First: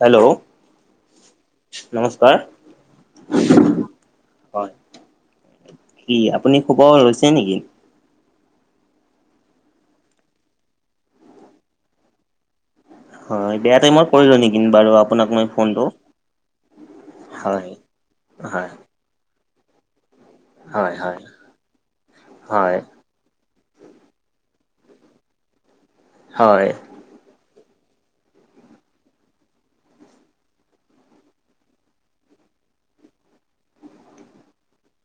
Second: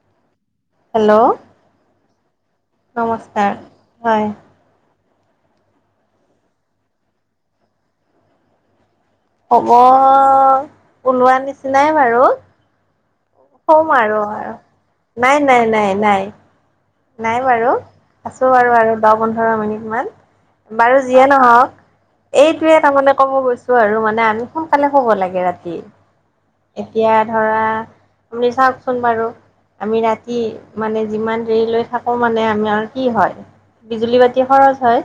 Hello, hello নমস্কাৰ নমস্কাৰ হয়। হয় কি আপুনি খোব লৈছে নেকি। হব পনোৱা নিচিনাই বাৰু হয় বেয়া ক'ম টাইমত আৰু পৰিল আৰু নেকি, বাৰু আপোনাক নাই মই নাই ফোনটো। নাই নাই নাই বাৰু হয় আছো হয় বাৰু আৰু দহ পোন্ধৰ মিনিটমান হয় বাৰু হয় যিয়ে নহওক এইটোয়ে হয় তাৰমানানে ক'ব গৈছো। আৰু মানে আমি সোনকালে শুব লাগে ৰাতি। হয়। এতিয়া ধৰা আপুনি চাওকচোন বাৰু আমি ৰাতি মানে যিমান দেৰি লৈ। থাকো মানে আমি কি হয় বিজুলী বাতি খৰচ হয়।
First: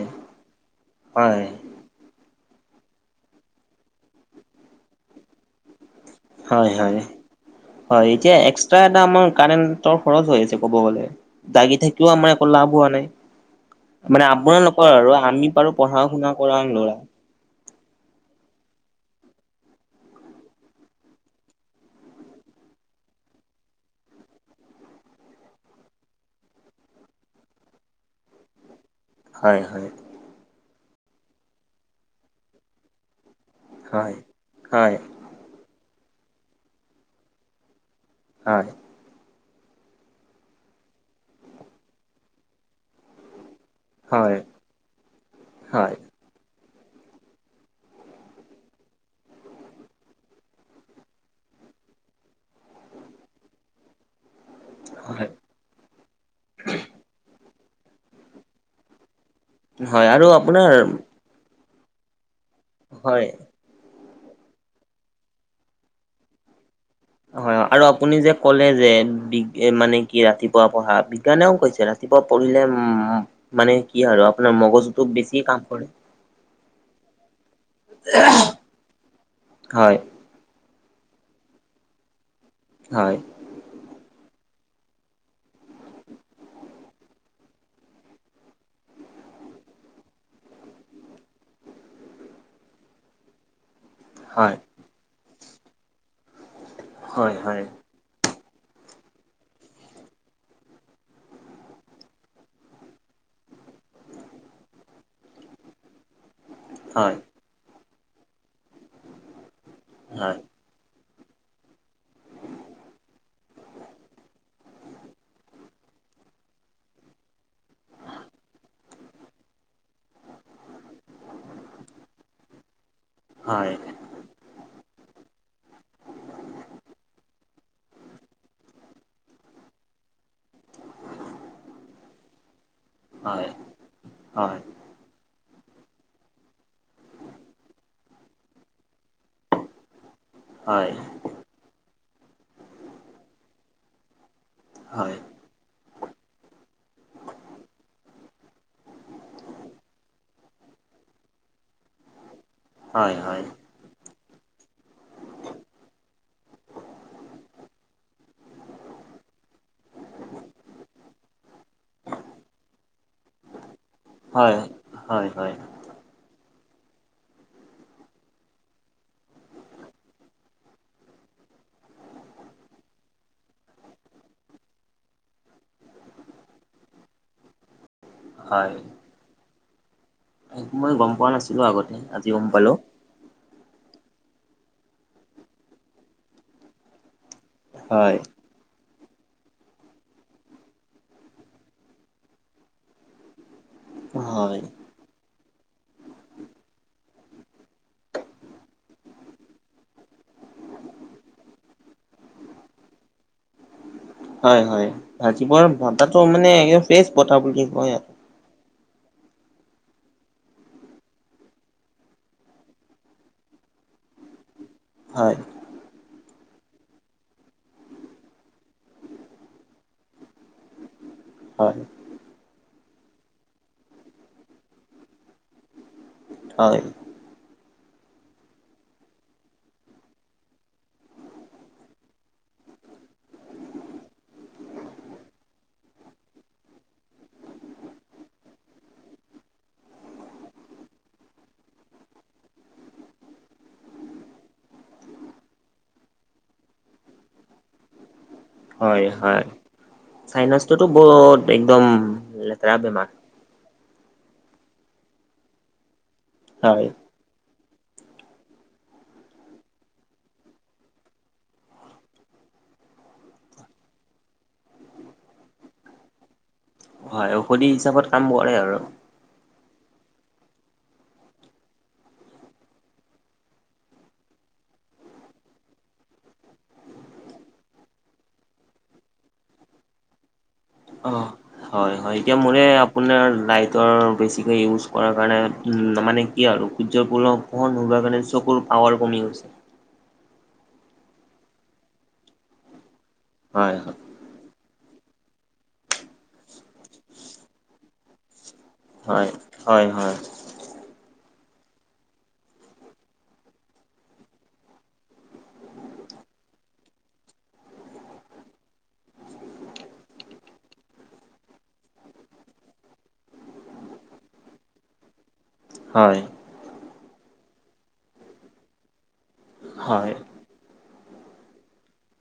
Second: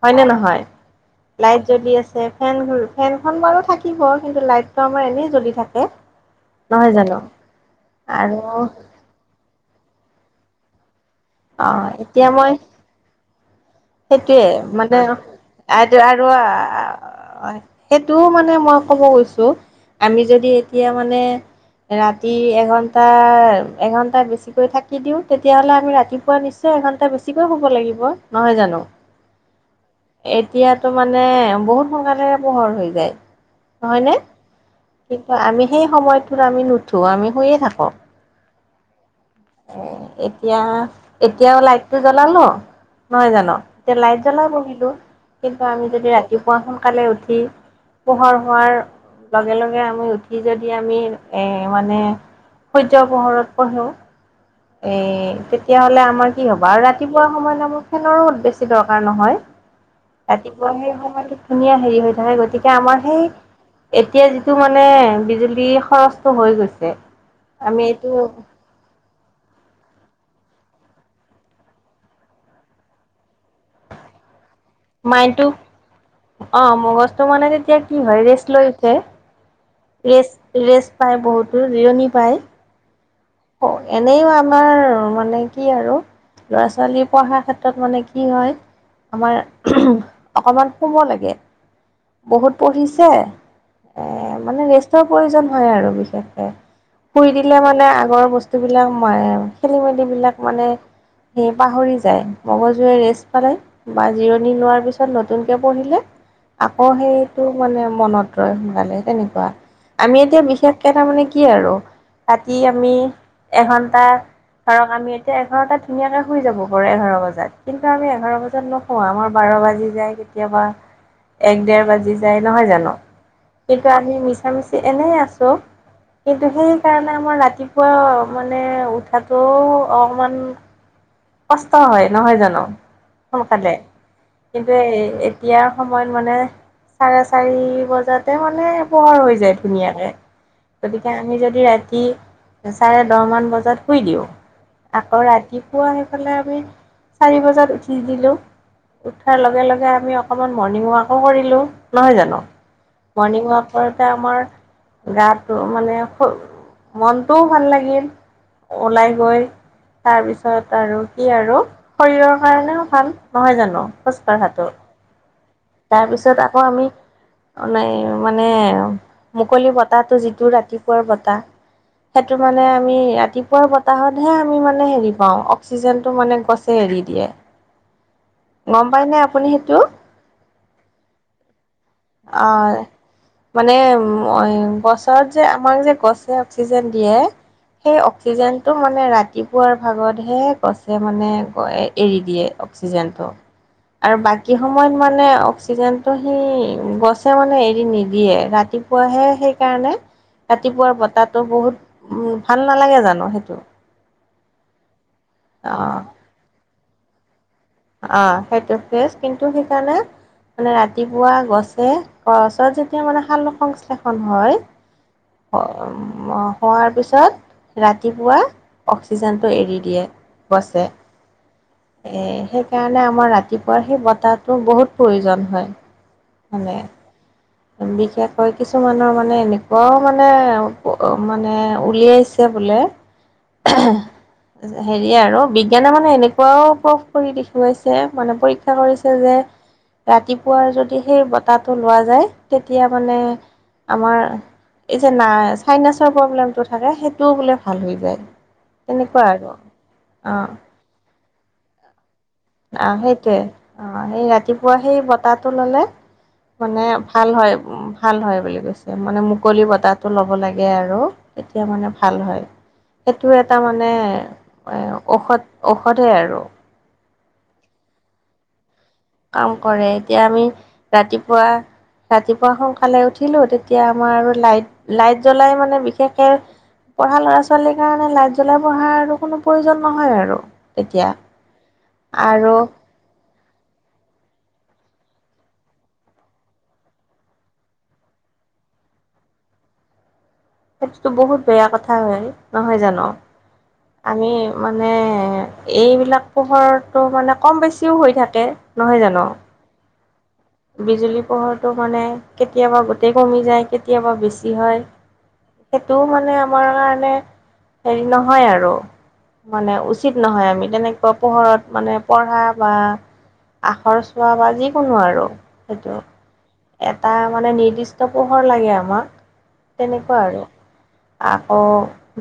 হয় নে নহয় লাইট জলি আছে। ফেন ফেনখন বাৰু থাকিব কিন্তু লাইটটো আমাৰ এনেই জ্বলি থাকে। হয় নহয় হয় জানো হয় আৰু এতিয়া এক্স্ৰা এটা আমাৰ কাৰেণ্টৰ খৰচ হৈ আছে কব গলে অ জাগি থাকিও এতিয়া আমাৰ একো মই লাভ হোৱা নাই। মানে সেইটোৱে আপোনালোকৰ মানে আৰু আমি পাৰো পঢ়া শুনা কৰা ল'ৰা। হয় সেইটোও মানে মই ক'ব গৈছোঁ আমি যদি এতিয়া মানে। ৰাতি এঘণ্টা এঘণ্টা বেছিকৈ থাকি দিওঁ তেতিয়াহ'লে আমি ৰাতিপুৱা নিচনা এঘণ্টা বেছিকৈ শুব লাগিব নহয় জানো। হয়', - হয়', এতিয়াতো মানে বহুত সোনকালে পোহৰ হৈ যায়', নহয় হয় নে, হয় কিন্তু আমি সেই সময়টোত আমি নুঠো, আমি শুইয়ে থাকোঁ', হয়', উম', এতিয়া - এতিয়াও লাইটটো জ্বলালোঁ, নহয় জানোঁ', তেতিয়া লাইট হয় জ্বলাই বনিলো, কিন্তু আমি হয় যদি ৰাতিপুৱা সোনকালে উঠি', পোহৰ হোৱাৰ, লগে - লগে আমি উঠি যদি আমি, এ মানে', সূৰ্য্যৰ পোহৰত পঢ়োঁ', হয় এ', তেতিয়াহ'লে আমাৰ কি হ'বা আৰু ৰাতিপুৱা সময়ত আমাৰ খোন ৰ'দ বেছি দৰকাৰ নহয়', হয় আৰু আপোনাৰ ৰাতিপুৱা সেই সময়টোত ধুনীয়া হেৰি হৈ থাকে গতিকে আমাৰ হয় সেই ', এতিয়া যিটো মানে বিজুলী খৰচটো হৈ গৈছে', হয়', আমি আৰু এইটো আপুনি যে ক'লে যে বিগ', মানে কি ৰাতিপুৱা পঢ়া বিজ্ঞানেও কৈছে, ৰাতিপুৱা পঢ়িলে উম', -উম', মানে কি আৰু আপোনাৰ মগজুটো মাইণ্ডটো বেছিয়ে কাম কৰে', অ', মগজটো মানে তেতিয়া কি হয় ৰেষ্ট লৈ উঠে', হয়', ৰেষ্ট - ৰেষ্ট পায় বহুতো জিৰণি পায় ', হয়', অ', এনেইও আমাৰ মানে কি, আৰু', ল'ৰা - ছোৱালী পঢ়াৰ ক্ষেত্ৰত মানে কি হয়', আমাৰ উম', -উম', অকণমান শুব লাগে', বহুত পঢ়িছে, এ', হয় মানে ৰেষ্টৰ প্ৰয়োজন হয় আৰু বিশেষকে', শুই হয় দিলে হয় মানে আগৰ বস্তুবিলাক মাৰে, খেলি-মেলি বিলাক মানে', সেই পাহৰি যায়, মগজুৱে ৰেষ্ট পালে', বা জিৰণি লোৱাৰ পিছত নতুনকে পঢ়িলে', আকৌ হয় সেইটো মানে মনত ৰয় সোনকালে তেনেকুৱা, আমি হয় এতিয়া বিশেষ', তে তাৰমানে কি আৰু ৰাতি আমি এঘন্টা', ধৰক আমি এতিয়া এঘাৰটাত ধুনীয়াকে শুই যাব পাৰোঁ এঘাৰ বজাত, কিন্তু আমি এঘাৰ বজাত নোশোঁ', অ', আমাৰ বাৰ বাজি যায় কেতিয়াবা', এক দেৰ বাজি যায় নহয় জানোঁ, হয় কিন্তু আমি মিছা - মিছি এনেই আছোঁ', কিন্তু সেইকাৰণে আমাৰ ৰাতিপুৱা মানে উঠাটোও অকণমান', কষ্ট হয় নহয় জানোঁ হয় সোনকালে, হয় কিন্তু', হেতুয়ে, এই এতিয়াৰ সময়ত মানে', চাৰে চাৰি বজাতে মানে পোহৰ হৈ যায় ধুনীয়াকে', হয় হয় গতিকে আমি যদি ৰাতি চাৰে দহমান বজাত শুই দিওঁ', হয় আকৌ ৰাতিপুৱা সেইফালে আমি চাৰি বজাত উঠি দিলোঁ', উঠাৰ লগে - লগে আমি অকণমান মৰ্ণিং ৱাকো কৰিলোঁ নহয় জানোঁ, হয় মৰ্ণিং ৱাক', তেতিয়া আমাৰ গাটো মানে শৰী', মনটোও ভাল লাগিল', ওলাই গৈ, তাৰপিছত', আৰু কি আৰু, শৰীৰৰ কাৰণেও ভাল, নহয় জানোঁ? হয়', -হয়', হয়', -হয়', তাৰপিছত আকৌ আমি', অ', নাই মানে, মুকলি বতাহটো যিটো ৰাতিপুৱাৰ বতাহ', সেইটো মানে আমি ৰাতিপুৱা বতাহতহে আমি মানে হেৰি পাওঁ, অক্সিজেনতটো মানে গছ', গছে এৰি দিয়ে, গম পাই ন আপুনি সেইটো? সেইটো মই গম পোৱা নাছিলোঁ আগতে', আজি গম পালো অহ', মানে এই', গছত যে আমাক যে গছে অক্সিজেন দিয়ে', সেই হয় অক্সিজেন', তো মানে ৰাতিপুৱাৰ ভাগতহে গছে মানে গ', এৰি দিয়ে অক্সিজেনটো', আৰু বাকী হয় সময়ত মানে অক্সিজেনটো সি গছে মানে এৰি নিদিয়ে, ৰাতিপুৱাহে সেইকাৰণে কতিপাৰ বতাহটো বহুত, ভাল নালাগে জানো সেইটো। হয় হয়, ৰাতিপুৱাৰ অ', বতাটো মানে একদম ফ্ৰেচ বত বুলি কৈ আৰু। অ', সেইটো ফ্ৰেছ, কিন্তু সেইকাৰণে মানে ৰাতিপুৱা গছে, গছত যেতিয়া মানে শাল সংশ্লেষণ হয় [inaudible] হোৱাৰ পিছত ৰাতিপুৱা, অক্সিজেনটো এৰি দিয়ে, গছে। হয়। সেইকাৰণে আমাৰ ৰাতিপুৱা সেই বতাহটো বহুত প্ৰয়োজন হয় মানে। হয় বিশেষকৈ কিছুমানৰ মানে এনেকুৱাও মানে, মানে উলিয়াইছে বোলে হেৰি আৰু বিজ্ঞানে মানে এনেকুৱাও প্ৰুভ কৰি দেখুৱাইছে, মানে পৰীক্ষা কৰিছে যে ৰাতিপুৱাৰ যদি সেই বতাহটো লোৱা যায়, তেতিয়া মানে আমাৰ, এই যে নাই চাইনাছৰ প্ৰব্লেমটো থাকে সেইটোও বোলে ভাল হৈ যায়। হয় তেনেকুৱা হয় আৰু, অ'। চাইনাছটোতো বহুত একদম লেতেৰা অ' বেমাৰ। সেইটোৱে অ, সেই ৰাতিপুৱা সেই বতাহটো ললে, মানে হয়। ভাল হয় ভাল হয় বুলি কৈছে, মানে মুকলি বতাহটো ল'ব লাগে আৰু। তেতিয়া মানে ভাল হয়। সেইটো এটা মানে, ঔষধ, ঔষধে আৰু। হয়, ঔষধি হিচাপত কাম কৰে আৰু। কাম কৰে, এতিয়া আমি ৰাতিপুৱা ৰাতিপুৱা সোনকালে উঠিলোঁ তেতিয়া আমাৰ আৰু লাইট, লাইট জ্বলাই মানে বিশেষকে পঢ়া ল'ৰা ছোৱালীৰ কাৰণে লাইট জ্বলাই বহাৰ কোনো প্ৰয়োজন নহয় আৰু। তেতিয়া অ হয় হয়, এতিয়া আৰু মোৰে আপোনাৰ লাইটৰ বেছিকৈ ইউজ কৰাৰ কাৰণে, মানে কি আৰু, সূৰ্যপূ [unintelligible] নোলোৱাৰ কাৰণে, চকুৰ পাৱাৰ কমি গছে। সেইটোতো বহুত বেয়া কথা হয়, নহয় জানো? হয়, হয়। আমি মানে, এইবিলাক পোহৰটো মানে, কম বেছিও হৈ থাকে। নহয় জানো হয়, হয়-হয়। বিজুলী পোহৰটো মানে কেতিয়াবা গোটেই কমি যায়, কেতিয়াবা বেছি হয়। সেইটোও মানে আমাৰ কাৰণে, কোনো হেৰি নহয় আৰু। মানে উচিত নহয় আমি তেনেকে পোহৰত মানে পঢ়া বা আখৰ চোৱা বা যিকোনো আৰু। সেইটো, হয় এটা মানে নিৰ্দিষ্ট পোহৰ লাগে আমাক। হয়। তেনেকুৱা আৰু, আকৌ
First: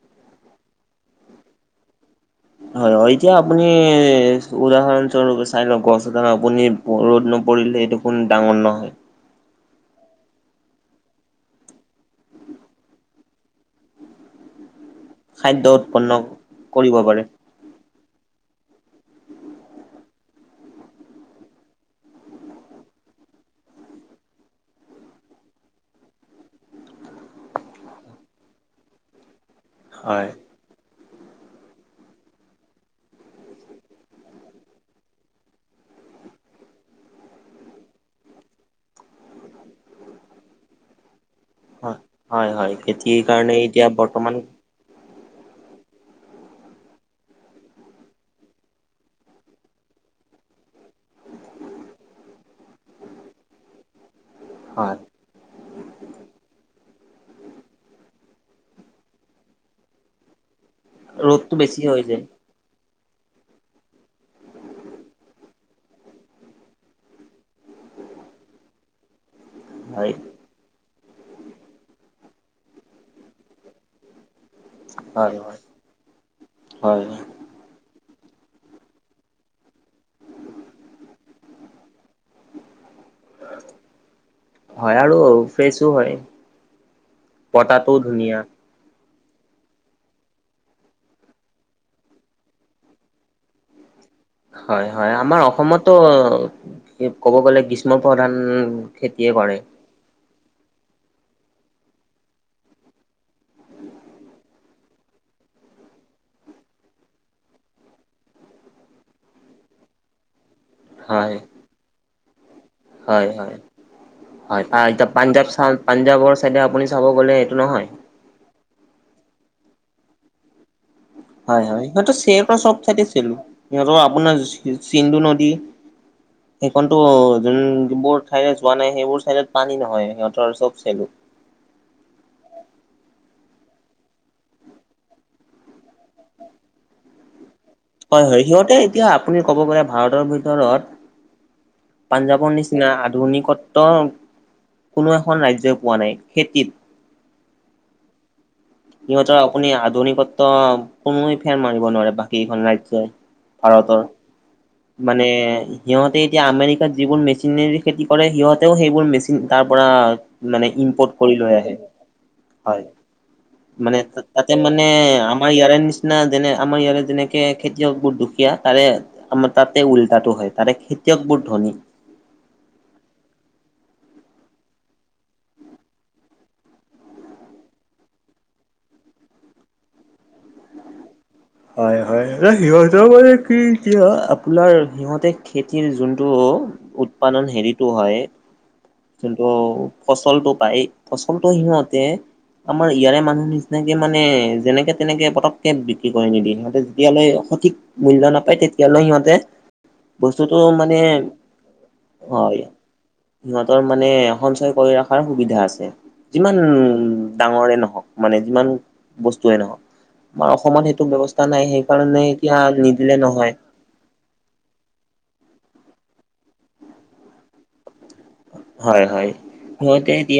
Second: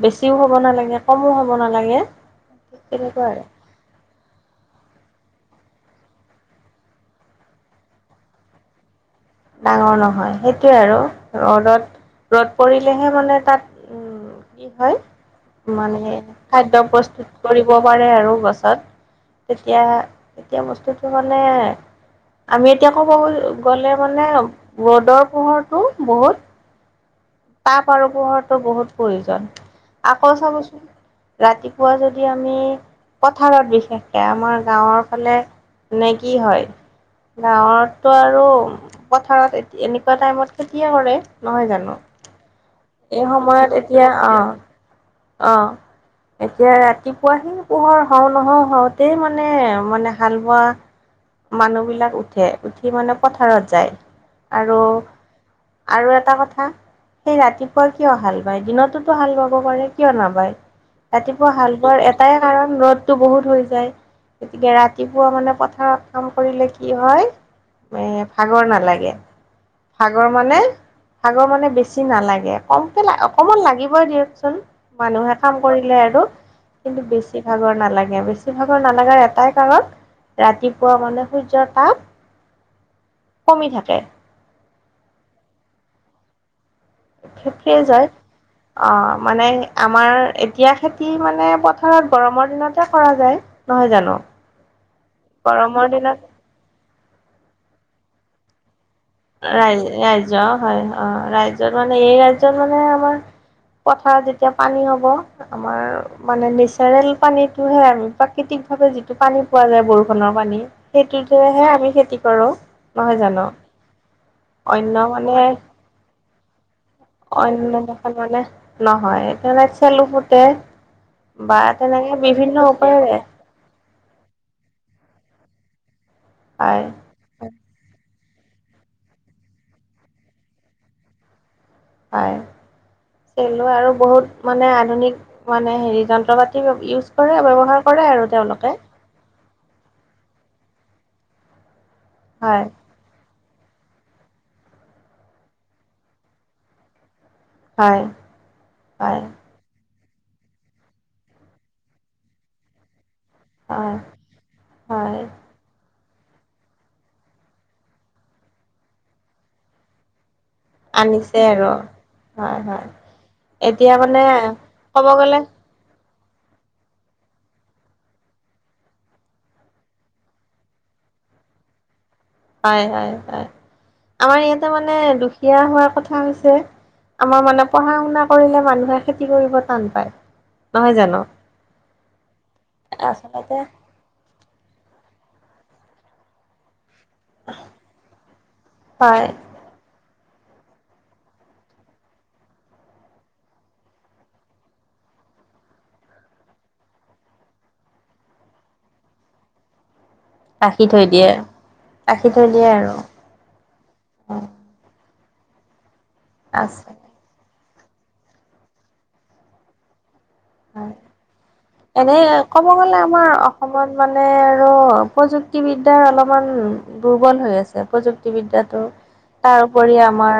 বেছিও হ'ব নালাগে, কমো হ'ব নালাগে। ঠিক হয়, তেনেকুৱা এতিয়া আৰু আপুনি ই উদাহৰণস্বৰূপে চাই লওঁ গছ এডাল আপুনি, ৰ'দ নপৰিলে দেখোন ডাঙৰ নহয়। ডাঙৰ নহয় সেইটোৱে আৰু, ৰ'দত ৰ'দ পৰিলেহে মানে তাত উ কি হয়, খাদ্য উৎপন্ন মানে খাদ্য কৰিব পাৰে। প্ৰস্তুত কৰিব পাৰে আৰু গছত, তেতিয়া, এতিয়া বস্তুটো মানে আমি এতিয়া ক'ব গ'লে মানে ৰদৰ পোহৰটো বহুত তাপ আৰু পোহটো বহুত প্ৰয়োজন, হয়। আকৌ চাবচোন ৰাতিপুৱা যদি আমি পথাৰত বিশেষকে, আমাৰ গাঁৱৰ ফালে নে কি হয় গাঁৱতো আৰু পথাৰত এনেকুৱা টাইমত খেতিয়ে কৰে, নহয় জানো। হয় হয় - হয়। খেতিৰ এই কাৰণে সময়ত এতিয়া বৰ্তমান অ ', অ ', এতিয়া ৰাতিপুৱা সেই পোহৰ হও নহও হওতেই মানে মানে হাল বোৱা মানুহ বিলাক উঠে, উঠি মানে পথাৰত যায়। আৰু হয়। আৰু এটা কথা সেই ৰাতি পুৱা কিয় হাল বায় দিনতোতো হাল বাব পাৰে কিয় নাবায়? ৰাতিপুৱা ৰ'দটো হাল বেছি হৈ বোৱাৰ যায় এটাই কাৰণ ৰ'দতটো বহুত হৈ যায়। গতিকে ৰাতিপুৱা মানে পথাৰত কাম কৰিলে কি হয় ভাগৰ নালাগে, হয়। ভাগৰ মানে ভাগৰ মানে বেছি নালাগে। কমকে অকণমান লাগিবই দিয়কচোন, হয়, মানুহে কাম কৰিলে আৰু, হয়। কিন্তু বেছি বেছিভাগৰ নালাগে বেছিভাগৰ নালাগাৰ এটাই কাৰণ ৰাতিপুৱা মানে সূৰ্যৰ তাপ কমি থাকে। হয় আৰু ফ্ৰেছো হয়। থকেই বতাহটোও যায়। ধুনীয়া। অ, মানে আমাৰ এতিয়া খেতি মানে পথাৰত গৰমৰ দিনতে কৰা যায়। নহয় জানো? হয় - হয় আমাৰ গৰমৰ অসমতো দিনত ক'ব গ'লে গ্ৰীষ্ম প্ৰধান খেতিয়ে কৰে। ৰা ৰাজ্য হয় অ, ৰাজ্যত মানে এই ৰাজ্যত মানে আমাৰ পথাৰত যেতিয়া পানী হব আমাৰ মানে নেচাৰেল পানীতটোহে আমি প্ৰাকৃতিক ভাৱে যিটো পানী পোৱা যায় বৰষুণৰ পানী। হয়, সেইটোতেহে আমি খেতি কৰো, নহয় হয়, জানো? হয়। হয় অন্য এ মানে পাঞ্জাৱ চা পাঞ্জাৱৰ চাইডে আপুনি চাব গলে এইটো অন্য নহয়। দেখোন মানে নহয় সেইকাৰণে চেলো পুতে। হয় - হয় হয়তো চেৰ সব চঠাইডে উপায়েৰে চেলো। সিহঁতৰ আপোনাৰ চিন চিন্ধু নদী হয় সেইখনতো বৰ সেয়ে যোৱা নাই সেইবোৰ চাইডত পানী নহয় সিহঁতৰ চব চাই হয়। চেলৈ আৰু বহুত মানে আধুনিক মানে হেৰি যন্ত্ৰ পাতি ইউজ কৰে ব্যৱহাৰ কৰে হয় আৰু - হয় তেওঁলোকে সিহঁতে এতিয়া আপুনি ক'ব গ'লে ভাৰতৰ ভিতৰত পাঞ্জাৱৰ হয় নিচিনা আধুনিকত্ব কোনো এখন ৰাজ্যই পোৱা নাই খেতিত। হয়। হয় সিহঁতৰ আপুনি আধুনিকত্ব কোনোৱে ফেৰ মাৰিব নোৱাৰে বাকী কেইখন ৰাজ্যই। ভাৰতৰ। হয় হয় মানে সিহঁতে এতিয়া আমেৰিকাত যিবোৰ মেচিনেৰ খেতি কৰে, সিহঁতেও সেইবোৰ মেচিন তাৰ পৰা মানে ইম্পৰ্ট কৰি আনিছে লৈ আৰু আহে হয়। মানে তাত তাতে মানে ক'ব গ'লে আমাৰ ইয়াৰে নিচিনা যেনে আমাৰ ইয়াৰে যেনেকে খেতিয়ক বহুত দুখীয়া তাৰে আমাৰ তাতে উল্টাটো হয় তাতে খেতিয়কবোৰ ধনী। হয় - হয় - হয় আমাৰ ইয়াতে মানে দুখীয়া হোৱাৰ কথা হৈছে। আমাৰ মানে পঢ়া শুনা কৰিলে মানুহে খেতি কৰিব টান পায় নহয় জানো। হয়-হয় সিহঁতেও মানে আচলতে কি প্ৰিয় আপোনাৰ সিহঁতে খেতিৰ যোনটো উৎপাদন হেৰিটো হয় হয় যোনটো ফচলটো পায় ফচলটো সিহঁতে আমাৰ ইয়াৰে মানুহ নিচিনাকে মানে যেনেকে তেনেকে পতককে বি বিকি কৰি নিদিয়ে সিহঁতে যেতিয়ালৈ সঠিক মূল্য নাপায় তেতিয়ালৈ সিহঁতে বস্তুটো ৰাখি মানে থৈ দিয়ে ৰাখি থৈ হয়। দিয়ে আৰু সিহঁতৰ মানে সঞ্চয় কৰি ৰখাৰ সুবিধা আছে যিমান আছে ডাঙৰে নহওক। মানে যিমান বস্তুৱে নহক আমাৰ অসম হয় টো ব্যৱস্থা নাই সেই কাৰণে এতিয়া নিদিলে নহয়। কম মানে আৰু প্ৰযুক্তিবিদ্যাৰ অলপমান দুৰ্বল হৈ আছে। এ প্ৰযুক্তিবিদ্যাটো হয় হয় তাৰউপৰি সিহঁতে আমাৰ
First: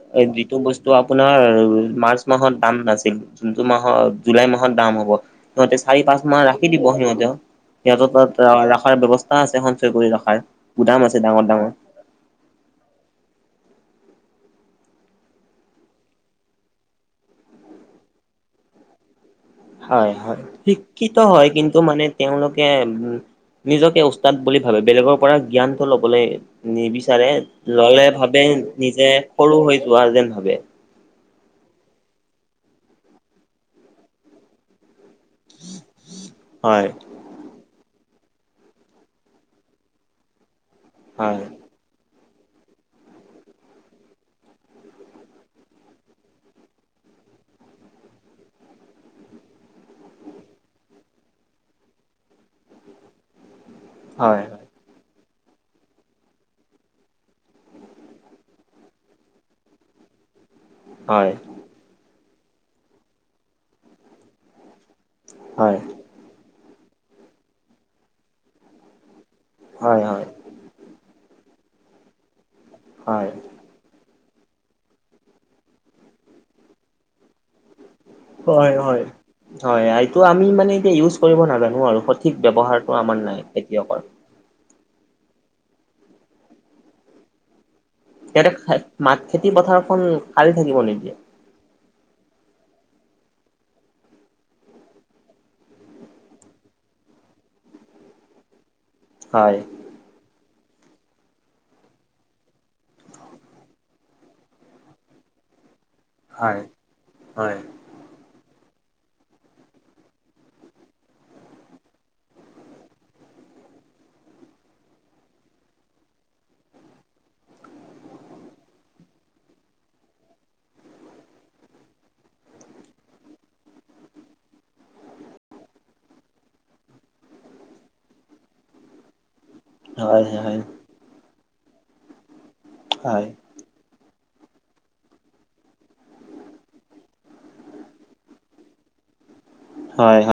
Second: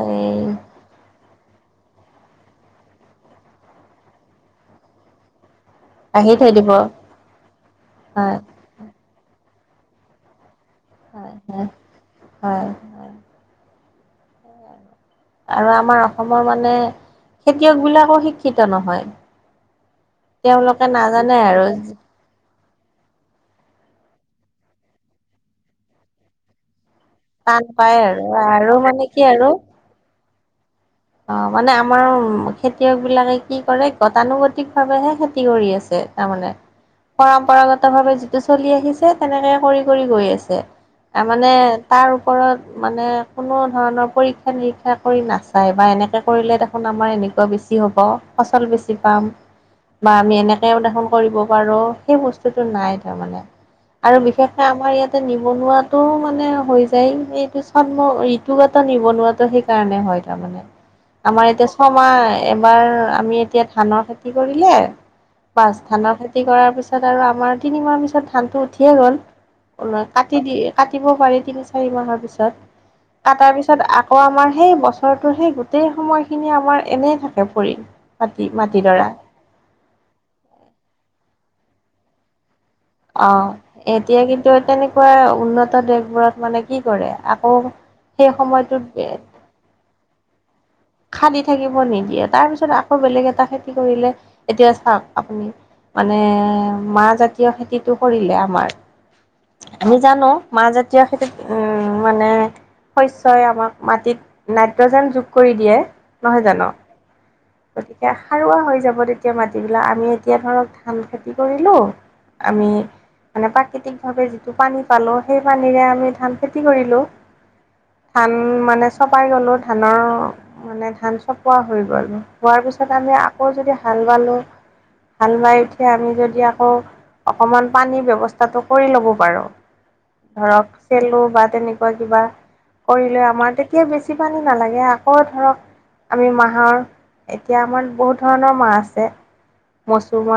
এই ত'আপোনাৰ মাৰ্চ মাহত দাম নাছিল। যোনটো মাহৰ জুলাই মাহত দাম হ'ব সিহঁতে চাৰি, পাঁচ মাহ ৰাখি দিব সিহঁতেও সিহঁতৰ হয় তাত ৰাখাৰ ব্যৱস্থা আছে সঞ্চয় কৰি ৰাখাৰ। গুদাম আছে হয় ডাঙৰ- হয় ডাঙৰ। হয়। আৰু আমাৰ অসমৰ মানে খেতিয়কবিলাকো শিক্ষিত নহয়। হয়- হয় তেওঁলোকে শিক্ষিত নাজানে হয় আৰু কিন্তু মানে তেওঁলোকে উম, নিজকে উস্তাদ বুলি ভাবে বেলেগৰ পৰা জ্ঞানটো লবলে নিবিচাৰে টান পায় ল'লে আৰু ভাবে আৰু মানে নিজে কি আৰু সৰু হৈ যোৱা যেন ভাবে। অ, মানে আমাৰ খেতিয়ক বিলাকে কি কৰে গতানুগতিক ভাৱেহে খেতি খেতি কৰি আছে তাৰমানে। হয় পৰম্পৰাগত ভাৱে যিটো চলি আহিছে তেনেকে কৰি- কৰি গৈ আছে আ হয় মানে তাৰ ওপৰত মানে কোনো ধৰণৰ পৰীক্ষা নিৰীক্ষা কৰি নাছ নাই বা এনেকে কৰিলে দেখোন আমাৰ এনেকুৱা বেছি হ'ব ফচল বেছি পাম বা আমি এনেকেও দেখুন কৰিব পাৰোঁ সেই বস্তুটো নাই তাৰমানে। আৰু হয় বিশেষকে আমাৰ ইয়াত তে নিবনুৱাটো মানে হৈ যায় এইটো চন্ম ঋতুগত নিবনুৱাটো সেইকাৰণে হয়। তাৰমানে হয় আমাৰ এতিয়া ছমাহ এবাৰ আমি এতিয়া ধানৰ খেতি কৰিলে বাচ হয় ধানৰ খেতি কৰাৰ পিছত আৰু আমাৰ তিনিমাহ পিছত ধানটো উঠিয়ে গ'ল। হয় [unintelligible] হয় কাটি দিয়ে কাটিব পাৰি তিনি, চাৰি মাহৰ পিছত হয় কাটাৰ পিছত তাৰপিছত আকৌ আমাৰ সেই বছৰটো সেই গোটেই সময়খিনি আমাৰ এনেই থাকে পৰি। মাটি হয়- হয়- মাটিডৰা হয় এইটো আমি মানে এতিয়া ইউজ কৰিব নাজানো আৰু সত ঠিক ব্যৱহাৰটো আমাৰ নাই অ', খেতিয়কৰ। এতিয়া কিন্তু তেনেক কোৱা উন্নত দেশবোৰত মানে কি কৰে আকৌ সেই সিহঁতে সময়টোত মাত খেতি পথাৰখন খালী থাকিব নিদিয়ে। খালি থাকিব নিদিয়ে তাৰ পিছত আকৌ বেলেগ এটা খেতি কৰিলে এতিয়া চাওক আপুনি মানে মাহ জাতীয় খেতিটো কৰিলে আমাৰ হয়। আমি জানো মাহ জাতীয় খেতিত উম, মানে শস্যই আমাক মাটিত নাইট্ৰজেন যোগ কৰি দিয়ে। নহয় জানো? হয়- হয় গতিকে সাৰুৱা হৈ যাব তেতিয়া মাটিবিলাক আমি এতিয়া ধৰক ধান খেতি কৰিলোঁ আমি মানে প্ৰাকৃতিক ভাৱে যিটো পানী পালো সেই পানীৰে আমি ধান খেতি কৰিলোঁ। ধান মানে চপাই গ'লোঁ ধানৰ মানে ধান চপোৱা হৈ গ'ল। হোৱাৰ পিছত আমি আকৌ যদি হাল বালো হাল বাই উঠি আমি যদি আকৌ অকমান পানীৰ ব্যৱস্থাটো কৰি ল'ব পাৰো। হয় হয় ধৰক খেলো বা তেনেকুৱা কিবা হয় হয় কৰিলে আমাৰ তে কে বেছি পানী নালাগে আকৌ ধৰক আমি মাহৰ এতিয়া আমাৰ বহুত ধৰণৰ মাহ আছে মচুৰ হয় মাহ